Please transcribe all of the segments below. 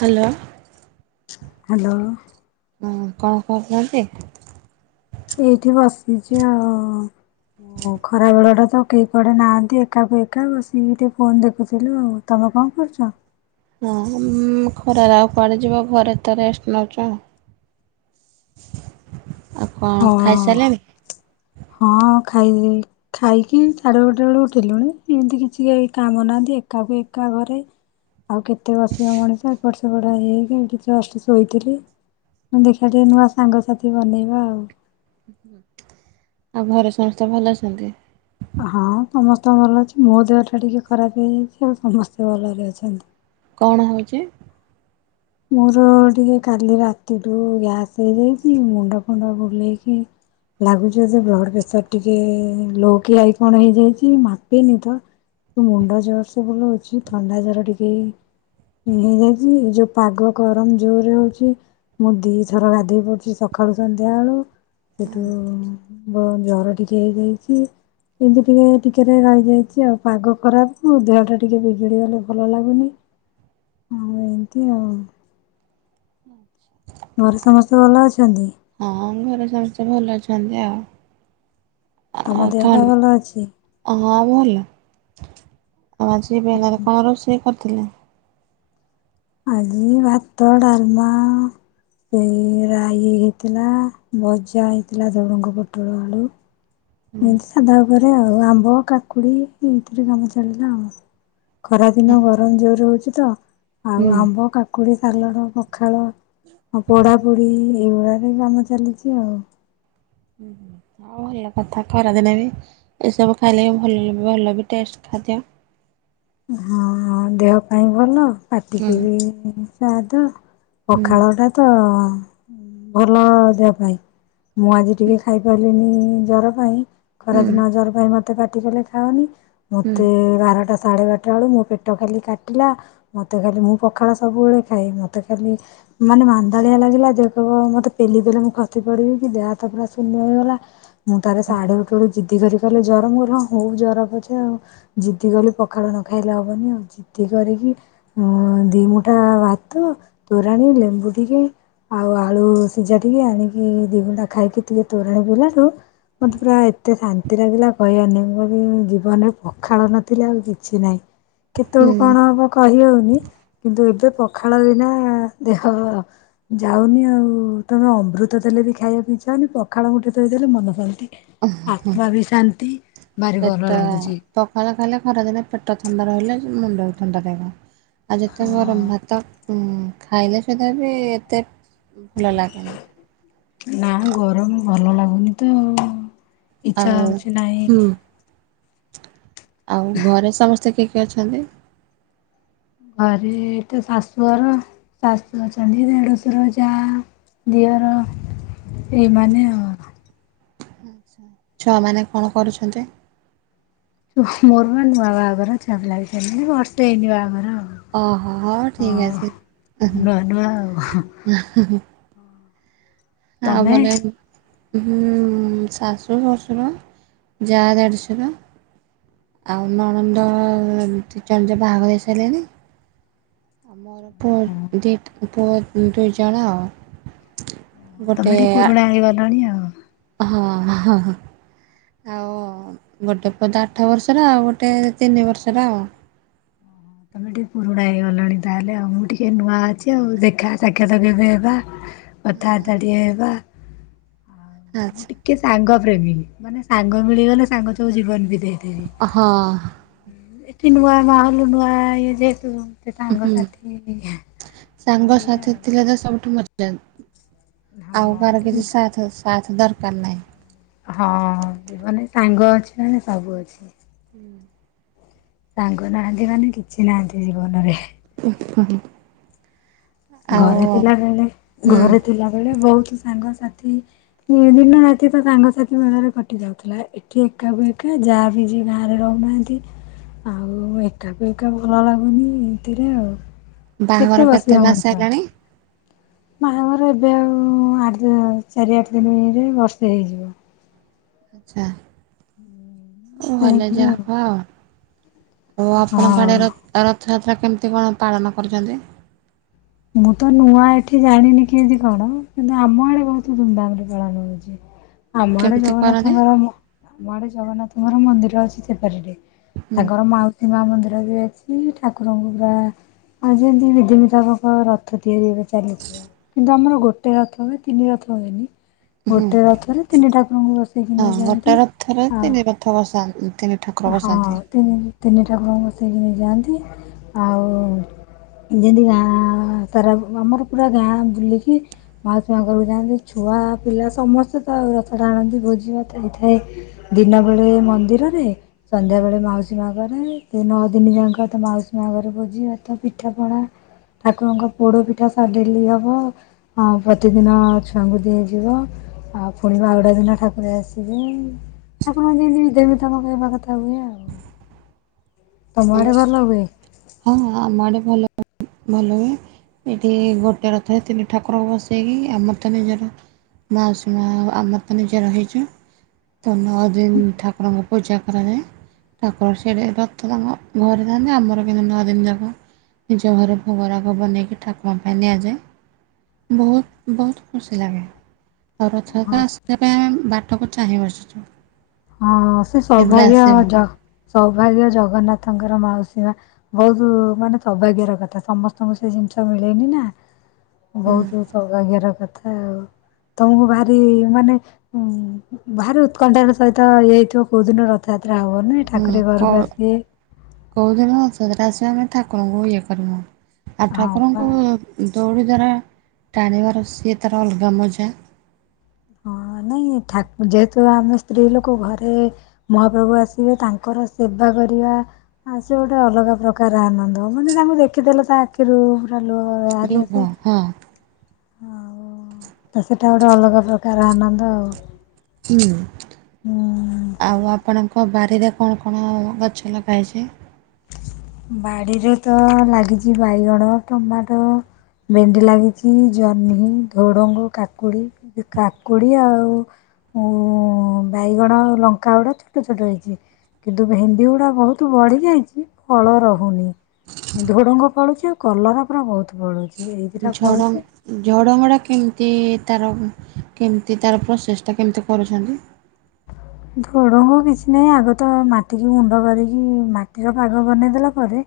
Hello hello ହଁ କଣ କରହୁଛନ୍ତି ଏଇଠି ବସିଛି ଆଉ ଓ ଖରା ବେଳ ଟା ତ କେହି କୁଆଡେ ନାହାନ୍ତି ଏକାକୁ ଏକା ବସିକି ଟିକେ ଫୋନ ଦେଖୁଥିଲୁ ଆଉ ତମ ଆ କ କରଛ ହଁ ଖରାରେ ଆଉ କୁଆଡ଼େ ଯିବ ଘରେ ତ ରେଷ୍ଟ ନେଉଛ ଆ ହଁ ଖାଇସାରିଲେଣି? ହଁ ଖାଇ ଖାଇକି ଚ଼େ ଗୋଟେ ବେଳକୁ ଉଠିଲୁଣି ଏମିତି କିଛି କାମ ନାହାନ୍ତି ଏକାକୁ ଏକା ଘରେ ଆଉ କେତେ ବସିବ ମଣିଷ ଏପ ସେପଡ ହେଇକି ଶୋଇଥିଲି ମୁଁ ଦେଖିବା ଟିକେ ନୂଆ ସାଙ୍ଗସାଥି ବନେଇବା ଆଉ ଆଉ ଘରେ ସମସ୍ତେ ଭଲ ଅଛନ୍ତି ହଁ ସମସ୍ତେଙ୍କ ଭଲ ଅଛି ମୋ ଦେହ ଟା ଟିକେ ଖରାପ ହେଇଯାଇଛି ଆଉ ସମସ୍ତେ ଭଲରେ ଅଛନ୍ତି କଣ ହଉଛି ମୋର ଟିକେ କାଲି ରାତିଠୁ ଗ୍ୟାସ ହେଇଯାଇଛି ମୁଣ୍ଡ ଫୁଣ୍ଡ ବୁଲେଇକି ଲାଗୁଛ ଯେ ବ୍ଲଡ ପ୍ରେସର ଟିକେ ଲୋ କି ଆଇ କଣ ହେଇଯାଇଛି ମାପେନି ତ ମୁଣ୍ଡ ଜର ସବୁଲ ଅଛି ଥଣ୍ଡା ଜର ଟିକେ ହେଇଯାଇଛି ଏଇ ଯୋଉ ପାଗ ଗରମ ଜୋରରେ ହଉଛି ମୁଁ ଦିଇଥର ଗାଧୋଇ ପଡୁଛି ସକାଳୁ ସନ୍ଧ୍ୟାବେଳୁ ହଁ। ସେଠୁ ଜର ଟିକେ ହେଇଯାଇଛି ଏମିତି ଟିକେ ଟିକେ ରହିଯାଇଛି ଆଉ ପାଗ ଖରାପ ଦେହ ଟା ଟିକେ ବିଗିଡି ଗଲେ ଭଲ ଲାଗୁନି କ ଭଲ ଅଛନ୍ତି? ହଁ ଆମ ଘରେ ସମସ୍ତେ ଭଲ ଅଛନ୍ତି ଆାଅ ତମ ଦେହ ପା ଭଲ ଅଛି ହଁ ଭଲ ଆ ଆଜି ବେଲାରେ କଣ ରହୁଷ କରିଥିଲେ ଆଜି ଭାତ ଡାଲମା ସେ ରାଇ ହେଇଥିଲା ଭଜା ହେଇଥିଲା ଧଡୁଙ୍ଗ ପୋଟଳ ବେଳୁ ଏମତି ସାଧା ଉପରେ ଆଉ ଆମ୍ବ କାକୁଡି ଏଇଥିରେ କାମ ଚାଳିଲା ଆଉ ଖରା ଦିନ ଗରମ ଜୋରେ ହଉଛି ତ ଆଉ ହୁଁ ଆମ୍ବ କା କୁକୁଡ଼ି ଚାଲଣ ପଖାଳ ଆଉ ପଢାପଢି ଏଇଗୁଡାରେ କାମ ଚାଲିଛି ଆଉ ହଉ ଭଲ କଥା ଖରାଦିନେ ବି ଏସବୁ ଖାଇଲେ ବି ଭଲ ଭଲ ବି ଟଷ୍ଟ ଖାଦ୍ୟ ହଁ ଦେହ ପାଇଁ ଭଲ ହୁଁ ପାଟିକି ବି ସାଦ ହୁଁ ପଖାଳ ଟା ତ ଭଲ ଦେହ ପାଇଁ ମୁଁ ଆଜି ଟିକେ ଖାଇପାରିଲିନି ଜ୍ର ପାଇଁ ହୁଁ ଖରାଦିନ ଜର ପାଇଁ ମୋତେ ପାଟି କଲେ ଖାାଉନି ହୁଁ ମତେ ବାରଟା ସାଢ଼େ ବାରଟା ବେୁ ମୋ ପେଟ ଖାଲି କାଟିଲା ମୋତେ ଖାଲି ମୁଁ ପଖାଳ ସବୁବେଳେ ଖାଏ ମୋତେ ଖାଲି ମାନେ ମାନ୍ଦାଳିଆ ଲାଗିଲା ଦେ କହ ମତେ ପେଲି ବେଲେ ମୁଁ ଖସି ପଡିବି କି ଦେହ ତ ପୁରା ଶୂନ୍ୟ ହେଇଗଲା ମୁଁ ତାର ଶାଢୀ ଉଠେ ବଠୁ ଜିଦି କହଲି ଜରମ ଗ ହଁ ହଉ ଜର ଅଛେ ଆଉ ଜିଦି କଲି ପଖାଳୁ ନ ଖାଇଲେ ହବନି ଆଉ ଚିତି କରିକି ଦିମଠା ଭାତ ତୋରାଣ ିଲେମ୍ବୁଧିକେ ଆଉ ଆଳୁ ସିଝା ଟିକେ ଆଣିକି ଦି ଗୁଣ୍ଡା ଖାଇକି ଟିକେ ତୋରାଣ ପିଇିଲାଠୁ ମତେ ପୁରା ଏତେ ଶାନ୍ତି ଲାଗିଲା କହିବନି ବୋଲି ଜୀବନରେ ପଖାଳ ନଥିଲା ଆଉ କିଛି କିଛି ନାଇଁ କେତେବେଳ ହୁଁ। କଣ ହବ କହିହଉନି କିନ୍ତୁ ଏବେ ପଖା ପଖାଳ ବିନା ଦେହ ଯାଉନି ଆଉ ତମେ ଅମୃତ ଦେଲେ ବି ଖାଇବାକୁ ଇଛା। ପଖାଳ ଗୁଟେ ଥୋଇଦେଲେ ଦେଲେ ମନ ଶାନ୍ତି। ଆତ୍ମା ବି ଶାନ୍ତି ଭାରି ଭଲ ପେଟ ଲାଗୁଛି ପଖଳ ଖାଇଲେ ଖରାଦିନ ପେଟ ଥଣ୍ଡା ରହିଲେ ମୁଣ୍ଡ ଥଣ୍ଡା ରହିବ। ଆଉ ଯେତେ ଗରମ ହଁ ଭାତ ହୁଁ ଖାଇଲେ ସୁଧା ବି ଏତେ ଭଲ ଲାଗେନି ନା ଗରମ ଭଲ ଲାଗୁନି ତ ଆଉ ଇଚ୍ଛା ଆଉ ହଉଛି ନାହିଁ। ହୁଁ ଆଉ ଘରେ ସମସ୍ତେ କିଏ କିଏ ଅଛନ୍ତି? ଘରେ ତ ଶାଶହର ଶାଶୁ ଅଛନ୍ତି ଦେଢଶର ଯା ଦିଅର ଏଇମାନେ ଆ ଛୁଆମାନେ କଣ କରୁଛନ୍ତି? ୁ ମୋର ବା ନୂଆ ବାହାଘର ଛୁଆ ପିଲା କିଛି ହେଇନି ବର୍ଷେ ହେଇନି ବାହାଘର ଆଉ। ଓହୋ ହଉ ଠିକ ଆଉ ଅଛି। ନୂଆ ନୂଆ ଆଉ ଆଉ ତମେ ଭଲ! ହ ଶାଶୁ ଶଶୁର, ଯା, ଦେଦୁଶର ଆଉ ନଣନ୍ଦ ଏମିତି ବାହାଘର ହେଇସାରିଲେଣିି। ଆ ମୋର ଡଟ୍ ବଥ ଦୁ ଜଣା ଆଉ ଗୋଟେ ତମେ ଟିକେ ଆ ପୁରୁଣା ହେଇଗାରଲାଣି ଆଉ। ହଁ ହଁ ଆଉ ଗୋଟେ ପୁଅତ ଆଠ ବର୍ଷର ଆଉ ଗୋଟେ ତିନି ବର୍ଷର ଆଉ। ହଁ ତମେ ଟିକେ ପୁରୁଣା ହେଇଗଲାଣି ତାହେଲେ ଆଉ ମୁଁ ଟିକେ ନୂଆ ଅଛି ଆଉ ଦେଖା ସାକ୍ଷାତ କେବେ ହେବା। ଏବେ ହେବା। କଥା ବାର୍ତ୍ତା ଟିକେ ହେବା। ଆଚ୍ଛା ଟିକେ ସାଙ୍ଗ ପ୍ରେମୀୀ ମାନେ ସାଙ୍ଗ ମିଳଗଲେ ସାଙ୍ଗ ଠୁ ଜୀବନ ବି ହଁ! କି ନୂଆ ବାହା ହେଲୁ ନୂଆ ଇଏ ଯେହେତୁ ସେ ସାଙ୍ଗ ହୁଁ ସାଥି ଟିକେ ଏଇଆ ସାଙ୍ଗସାଥି ଆଉ। ଥିଲେ ତ ସବୁଠୁ ହଁ ଆଉ କାହାର କିଛି ଏଟା ସାଥ ସାଥ ଦରକାର ନାହିଁ। ହଁ ଜୀବନରେ ସାଙ୍ଗ ଅଛି ମାନେ ସବୁ ଅଛି। ସାଙ୍ଗ ନାହାନ୍ତି ମାନେ କିଛି ନାହାନ୍ତି ଜୀବନରେ। [unintelligible] ଆଉ ଘରେ ଥିଲା ବେଳେ ହୁଁ ଘରେ ଥିଲାବେଳେ ବହୁତ ସାଙ୍ଗସାଥି ଦିନ ରାତି ତ ସାଙ୍ଗସାଥି ମେଳରେ କଟି ଯାଉଥିଲା ଏଠି ଏକା ଏକା। ଯାହା ବି ଯି ଗାଁରେ ରହୁନାହାଁନ୍ତି। ଆଉ ଏକାକୁ ଏକା ଭଲ ଲାଗୁନି ଏଥିରେ ଆଉ। ବାହାଘର ବସିବ କେତେ ମଣିଷ। ମାସ ହେଲାଣି? ବାହାଘର ଏବେ ଆଉ ଆଠ ଚାରି ଆଠ ଦିନରେ ବର୍ଷେ ହେଇଯିବ। ଆଛା ବର୍ଷେ ଭଲ ହେଇଯିବ ଯା ପାଆ ଆଉ ଆଊ। ଆଉ ଆପଣଙ୍କ ଆଡେ ହଁ। ର ରଥଯାତ୍ରା କେମିତି କଣ ପାଳନ କରୁଛନ୍ତି? ମୁଁ ତ ନୂଆ ଏଠି ଜାଣିନି କେମିତି କଣ କିନ୍ତୁ ଆମ ଆଡେ ବହୁତ ଧୁମଧାମ ରେ ପାଳନ ହଉଛି। ଆମ ଆଡେ କେମିତି କରନ୍ତି? ଜଗନ୍ନାଥଙ୍କର ଆମ ଆଡେ ଜଗନ୍ନାଥଙ୍କର ମନ୍ଦିର ଅଛି ସେପାରିରେ। ହୁଁ ତାଙ୍କର ମାଉସୀ ମା ମନ୍ଦିର ବି ଅଛି ଠାକୁରଙ୍କୁ ପୁରା ଯେମତି ବିଧ ବିିଧା ହଁ ରଥ ତିଆରି ଏବେ ଚାଲିଥିବ। କିନ୍ତୁ ଆମର ଗୋଟେ ରଥ ହୁଏ ତିନି ରଥ ହୁଏନି। ହୁଁ ଗୋଟେ ରଥରେ ତିନି ଠାକୁରଙ୍କୁ ବସେଇକି ହଁ ଗୋଟେ ନେଇଯାଆନ୍ତି ରଥରେ ଆଉ। ତିନି ରଥ ବସାନ୍ତି ତିନି ଠାକୁର ହଁ ବସାନ୍ତି। ତିନି ତିନି ଠାକୁରଙ୍କୁ ବସେଇକ ନେଇ ଯାଆନ୍ତି ଆଉ ଯେମିତି ଗାଁ ସାରା ଆମର ପୁରା ଗାଁ ବୁଲିକି ମାଅସୀସିଆ ଘରକୁ ଯାଆନ୍ତି ଛୁଆ ଛୁଆ ପିଲା ସମସ୍ତେ ତ ଆଉ ରଥଟା ଆଣନ୍ତି ଭୋଜି ଭାତ ହେଇଥାଏ ଦିନବେଳେ ମନ୍ଦିରରେ ସନ୍ଧ୍ୟା ବେଳେ ମାଉସୀ ମା ଘରେ ସେ ନଅ ଦିନ ଯାକ ତ ମାଉସୀ ମା ଘରେ ଭୋଜିିବା ତ ପିଠା ପଣା ଠାକୁରଙ୍କ ପୋଡ ପିଠା ସ ଡେଲି ହବ ଆ ପ୍ରତିଦିନ ଛୁଆଙ୍କୁ ଦିଆଯିବ। ଆଉ ପୁଣିିବା ଆଉଟା ଦିନ ଠାକୁର ଆସିବେ ଠାକୁରଙ୍କ ଯେମିତି ବିଧି ମୁତାବକ ହେବା କଥା। ହୁଏ ଆଉ। ତମ ଆଡ଼େ ଭଲ ହୁଏ ହଁ ଆମର ଭଲ ଭଲ ହୁଏ। ଏଇଠି ଗୋଟିଏ ରଥରେ ତିନି ଠାକୁରକୁ ବସେଇକି ଆମର ତ ନିଜର ମାଉସୀ ମା ଆମ ତ ନିଜେ ରହିଚୁ। ତ ନଅ ଦିନ ଠାକୁରଙ୍କୁ ପୂଜା କରାଯାଏ। ତାପରେ ସେଠି ରଥ କାମ ଘରେ ଥାନ୍ତି ଆମର କିନ୍ତୁ ନଅ ଦିନ ଯାଙ୍କ ନିଜ ଘରେ ଭୋଗରାକୁ ବନେଇକି ଠାକୁମା ପାଇଁ ନିଆଯାଏ। ବହୁତ ବହୁତ ଖୁସି ଲାଗେ। ଆଉ ରଥଯାତ୍ର ହଁ ଆସିବା ପାଇଁ ଆମେ ବାଟକୁ ଚାହିଁବସିଛୁ। ହଁ ସେ ସୌଭାଗ୍ୟ ଜ୍ ସୌଭାଗ୍ୟ ଜଗନ୍ନାଥ ତାଙ୍କର ମାଉସୀ ମା ବହୁତ ମାନେ ସୌଭାଗ୍ୟର କଥା ସମସ୍ତଙ୍କୁ ସେ ଜିନିଷ ମିଳେନି ନା। ହୁଁ ବହୁତ ସୌଭାଗ୍ୟର କ ଥା ଆଉ ତମକୁ ଭାରି ମାନେ ଉ ଭାରି ଉତ୍କଣ୍ଠାର ସହିତ ତ ଇଏଇଥିବ କଉ ଦିନ ରଥଜା ହୁଁ କଉ କୋଉଦିନ ରଥରାତ୍ର ଆସିବ ଆମେ ଠାକୁରଙ୍କୁ ଇଏ କରିନୁ ଆଉ ହଁ ପା। ଠାକୁରଙ୍କୁ ଦୌଡ଼ି ଦ୍ଵାରା ଟାଣିିବାର ସିଏ ତାର ଅଲଗା ମଜା। ହଁ ନାଇଁ ଠା ଯେହେତୁ ଆମେ ସ୍ତ୍ରୀ ଲୋକ ଘରେ ମହାପ୍ରଭୁ ଆସିବେ ତାଙ୍କର ସେବା କରିବା ସେ ଗୋଟେ ଅଲଗା ଅଲଗା ପ୍ରକାର ଆନନ୍ଦ ମାନେ ତାଙ୍କୁ ଦେଖିଦେଲ ତା ଆଖିରୁ ଲୁହ ବାହାରି ଲୁଭ ଆସେ। ହଁ ଆଉ ତ ସେଇଟା ଗୋଟେ ଅଲଗା ପ୍ରକାର ଆନନ୍ଦ ଆଉ। ହୁଁ ହୁଁ। ଆଉ ଆପଣଙ୍କ ବାରିରେ କଣ କଣ ଗଛ ଲଗା ହେଉଛି? ବାଡ଼ିରେ ତ ଲାଗିଛି ବାଇଗଣ, ଟମାଟୋ ଭେଣ୍ଡି ଲାଗିଛି, ଜହ୍ନି, ଝୋଡଙ୍ଗ, କାକୁଡି, କାକୁଡି ଆଉ ଉ ବାଇଗଣ, ଲଙ୍କା ଗୁଡା ଛୋଟ ଛୋଟ ହେଇଛି। କିନ୍ତୁ ଭେଣ୍ଡି ଗୁଡା ବହୁତ ବଢି ଯାଇଛି। କି ଫଳ ରହୁନି ଝୋଡ଼ଙ୍ଗ ଫଳୁଛି ଆଉ କଲର ପୁରା ବହୁତ ପଳୁଛି। ଝ ଝଡ଼ଙ୍ଗଡ଼ା କେମିତି ତାର କେମିତି ତାର ପ୍ରୋସେଷ୍ଟଟା କେମିତି କରୁଛନ୍ତି? ଝୁଡ଼ଙ୍ଗ କିଛି ନାହିଁ ଆଗ ତ ମାଟିକୁି ମୁଣ୍ଡ କରିକି ମାଟିର ପାଗ ବନେଇ ଦେଲା ପରେ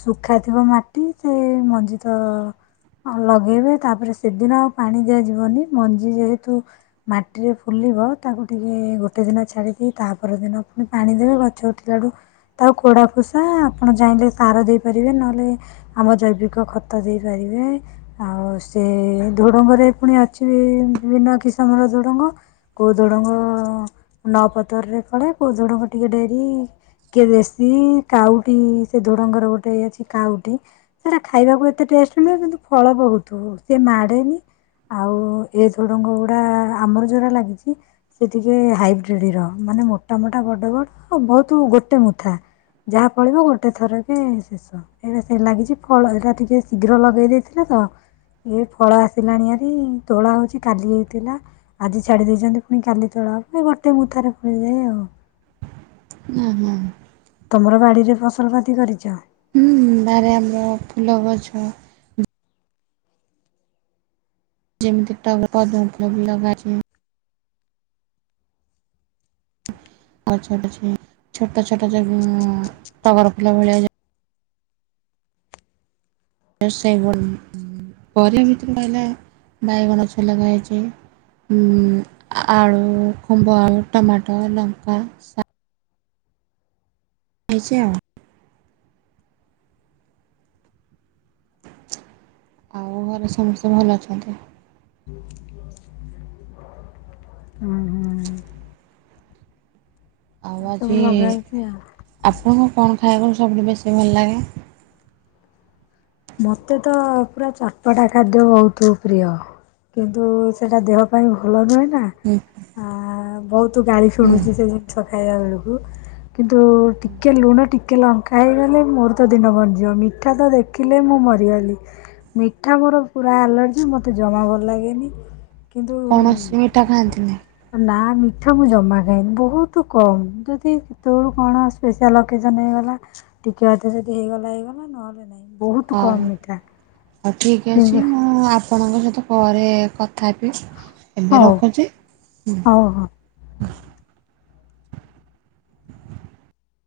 ଶୁଖା ଥିବ ମାଟି ସେ ମଞ୍ଜି ତ ଲଗେଇବେ ତାପରେ ସେଦିନ ଆଉ ପାଣି ଦିଆଯିବନି ମଞ୍ଜି ଯେହେତୁ ମାଟିରେ ଫୁଲି ଥିବ ତାକୁ ଟିକେ ଗ ଗୋଟେ ଦିନ ଛାଡିକି ତା ପର ଦିନ ଆପ ପାଣି ଦେବେ ଗଛ ଉଠିଲା ବଳୁ ତାକୁ କୋଡା ଫୁସା ଆପଣ ଯାଇ ସାର ଦେଇପାରିବେ ନହେଲେ ଆମ ଜୈବିକ ଖତ ଦେଇପାରିବେ, ଆଉ ସେ ଢୁଡ଼ଙ୍ଗରେ ପୁଣି ଅଛି ବିଭିନ୍ନ କିସମର ଢୁଡ଼ୁଙ୍ଗ କେଉଁ ଢୁଡ଼ଙ୍ଗ ଅ ନ ପତର ରେ କଳେ କୋଉ ଜଣଙ୍କୁ ଟିକେ ଡେରି କିଏ ଦେଶୀ କାଉଟି ସେ ଧୋଡଙ୍ଗର ଗୋଟେ ଅଛି କାଉଟି ସେଟା ଖାଇବାକୁ ଏତେ ଟେ ଷ୍ଟ ନୁହେଁ କିନ୍ତୁ ଫଳ ବହୁତ ହ ସେ ମାଡେନି। ଆଉ ଏ ଝୁଡଙ୍ଗ ଗୁଡା ଆମର ଯୋଉଟା ଲାଗିଛି ସେ ଟିକେ ହାଇବ୍ରି ଡିର ମାନେ ମୋଟା ମୋଟା ବଡ ବଡ ବହୁତ ଗୋଟେ ମୁଥା। ଯାହା ଫଳିବ ଗୋଟେ ଥରକ ଶେଷ ଏଇଟା ସେ ଲାଗିଛି ଫଳ ଏଇଟା ଟିକେ ଶୀଘ୍ର ଲଗେଇ ଦେଇଥିଲା। ହ। ଏଇ ଫଳ ଆସିଲାଣି ଆରେ ତୋଳା ହଉଛି କାଲି ହେଇଥିଲା ଆଜି ଛାଡି ଦେଇଛନ୍ତି ପୁଣି କାଲି ତୋଳା ଗୋଟେ ମୁଥରେ ପଳିଯାଏ ଆଉ। ହୁଁ ହୁଁ। ତୁମର ବାଡ଼ିରେ ଫସଲପତି କରିଛ? ହୁଁ ବାରେ ଆମର ଫୁଲ ଗଛ ଯେମିତି ଟ ପଦ ଉପଲବ୍ଧି ଲଗାଛି। ଆଉ ଛୋଟ ଛି ଛୋଟ ଛୋଟ ଯ ଟଗର ଫୁଲ ଭଳିଆ ଯାଏ ସେ ପର ଭିତରେ ପାଇହଲେ ବାଇଗଣ ଗଛ ଲଗା ହୋଇଛି। ଉଁ ଆଳୁ, କମ୍ବ ଆଳୁ, ଟମାଟୋ, ଲଙ୍କ, ସା [unintelligible] ଆଉ। ଆଉ ଘରେ ସମସ୍ତେ ଭଲ ଅଛନ୍ତି? ହୁଁ ହୁଁ। ଆଉ ଏଇ ସବୁ ଆଜି ଲଗା ହେଇଛି ଆ ପ୍ ଆଉ ଆପଣଙ୍କୁ କଣ ଖାଇବାକୁଲେ ସବୁଠୁ ବେଶୀ ଭଲ ଲାଗେ? ମତେ ତ ପୁରା ଚଟପଟା ଖାଦ୍ୟ ବହୁତ ପ୍ରିୟ। କିନ୍ତୁ ସେଇଟା ଦେହ ପାଇଁ ଭଲ ନୁହେଁ। ନା ହୁଁ ଆ ବହୁତ ଗାଳି ହୁଁ ଶୁଣୁଛି ସେ ଜିନିଷ ଖାଇବା ବେଳକୁ। କିନ୍ତୁ ଟିକିଏ ଲୁଣ ଟିକିଏ ଲଙ୍କା ହେଇଗଲେ ମୋର ତ ଦିନ ବନିଯିବ ମିଠା ତ ଦେଖ ଖିଲେ ମୁଁ ମରିଗଲି ମିଠା ମୋର ପୁରା ଆଲର୍ଜି ମୋତେ ଜମା ଭଲ ଲାଗେନି। କିନ୍ତୁ କୌଣସି ମିଠା ଖାଆନ୍ତିନି ନା ମି ପିଠା ମୁଁ ଜମା ଖାଏନି ବହୁତ କମ୍ ଯଦି କେତେବେଳୁ କଣ ସ୍ପେଶାଆଲ ଅକେଜନ୍ ହେଇଗଲା। ଟିକେ ଅଧେ ଜଦି ହେଇଗଲା ହେଇଗଲା ନହେଲେ ନାଇଁ ହଉ ହଉ ଠିକ ଅଛି କିନ୍ତୁ ମୁଁ ଆପଣଙ୍କ ସ ପରେ କଥା ହେବି ଏବେ ହଉ ରଖୁଚି। ହଉ ହଉ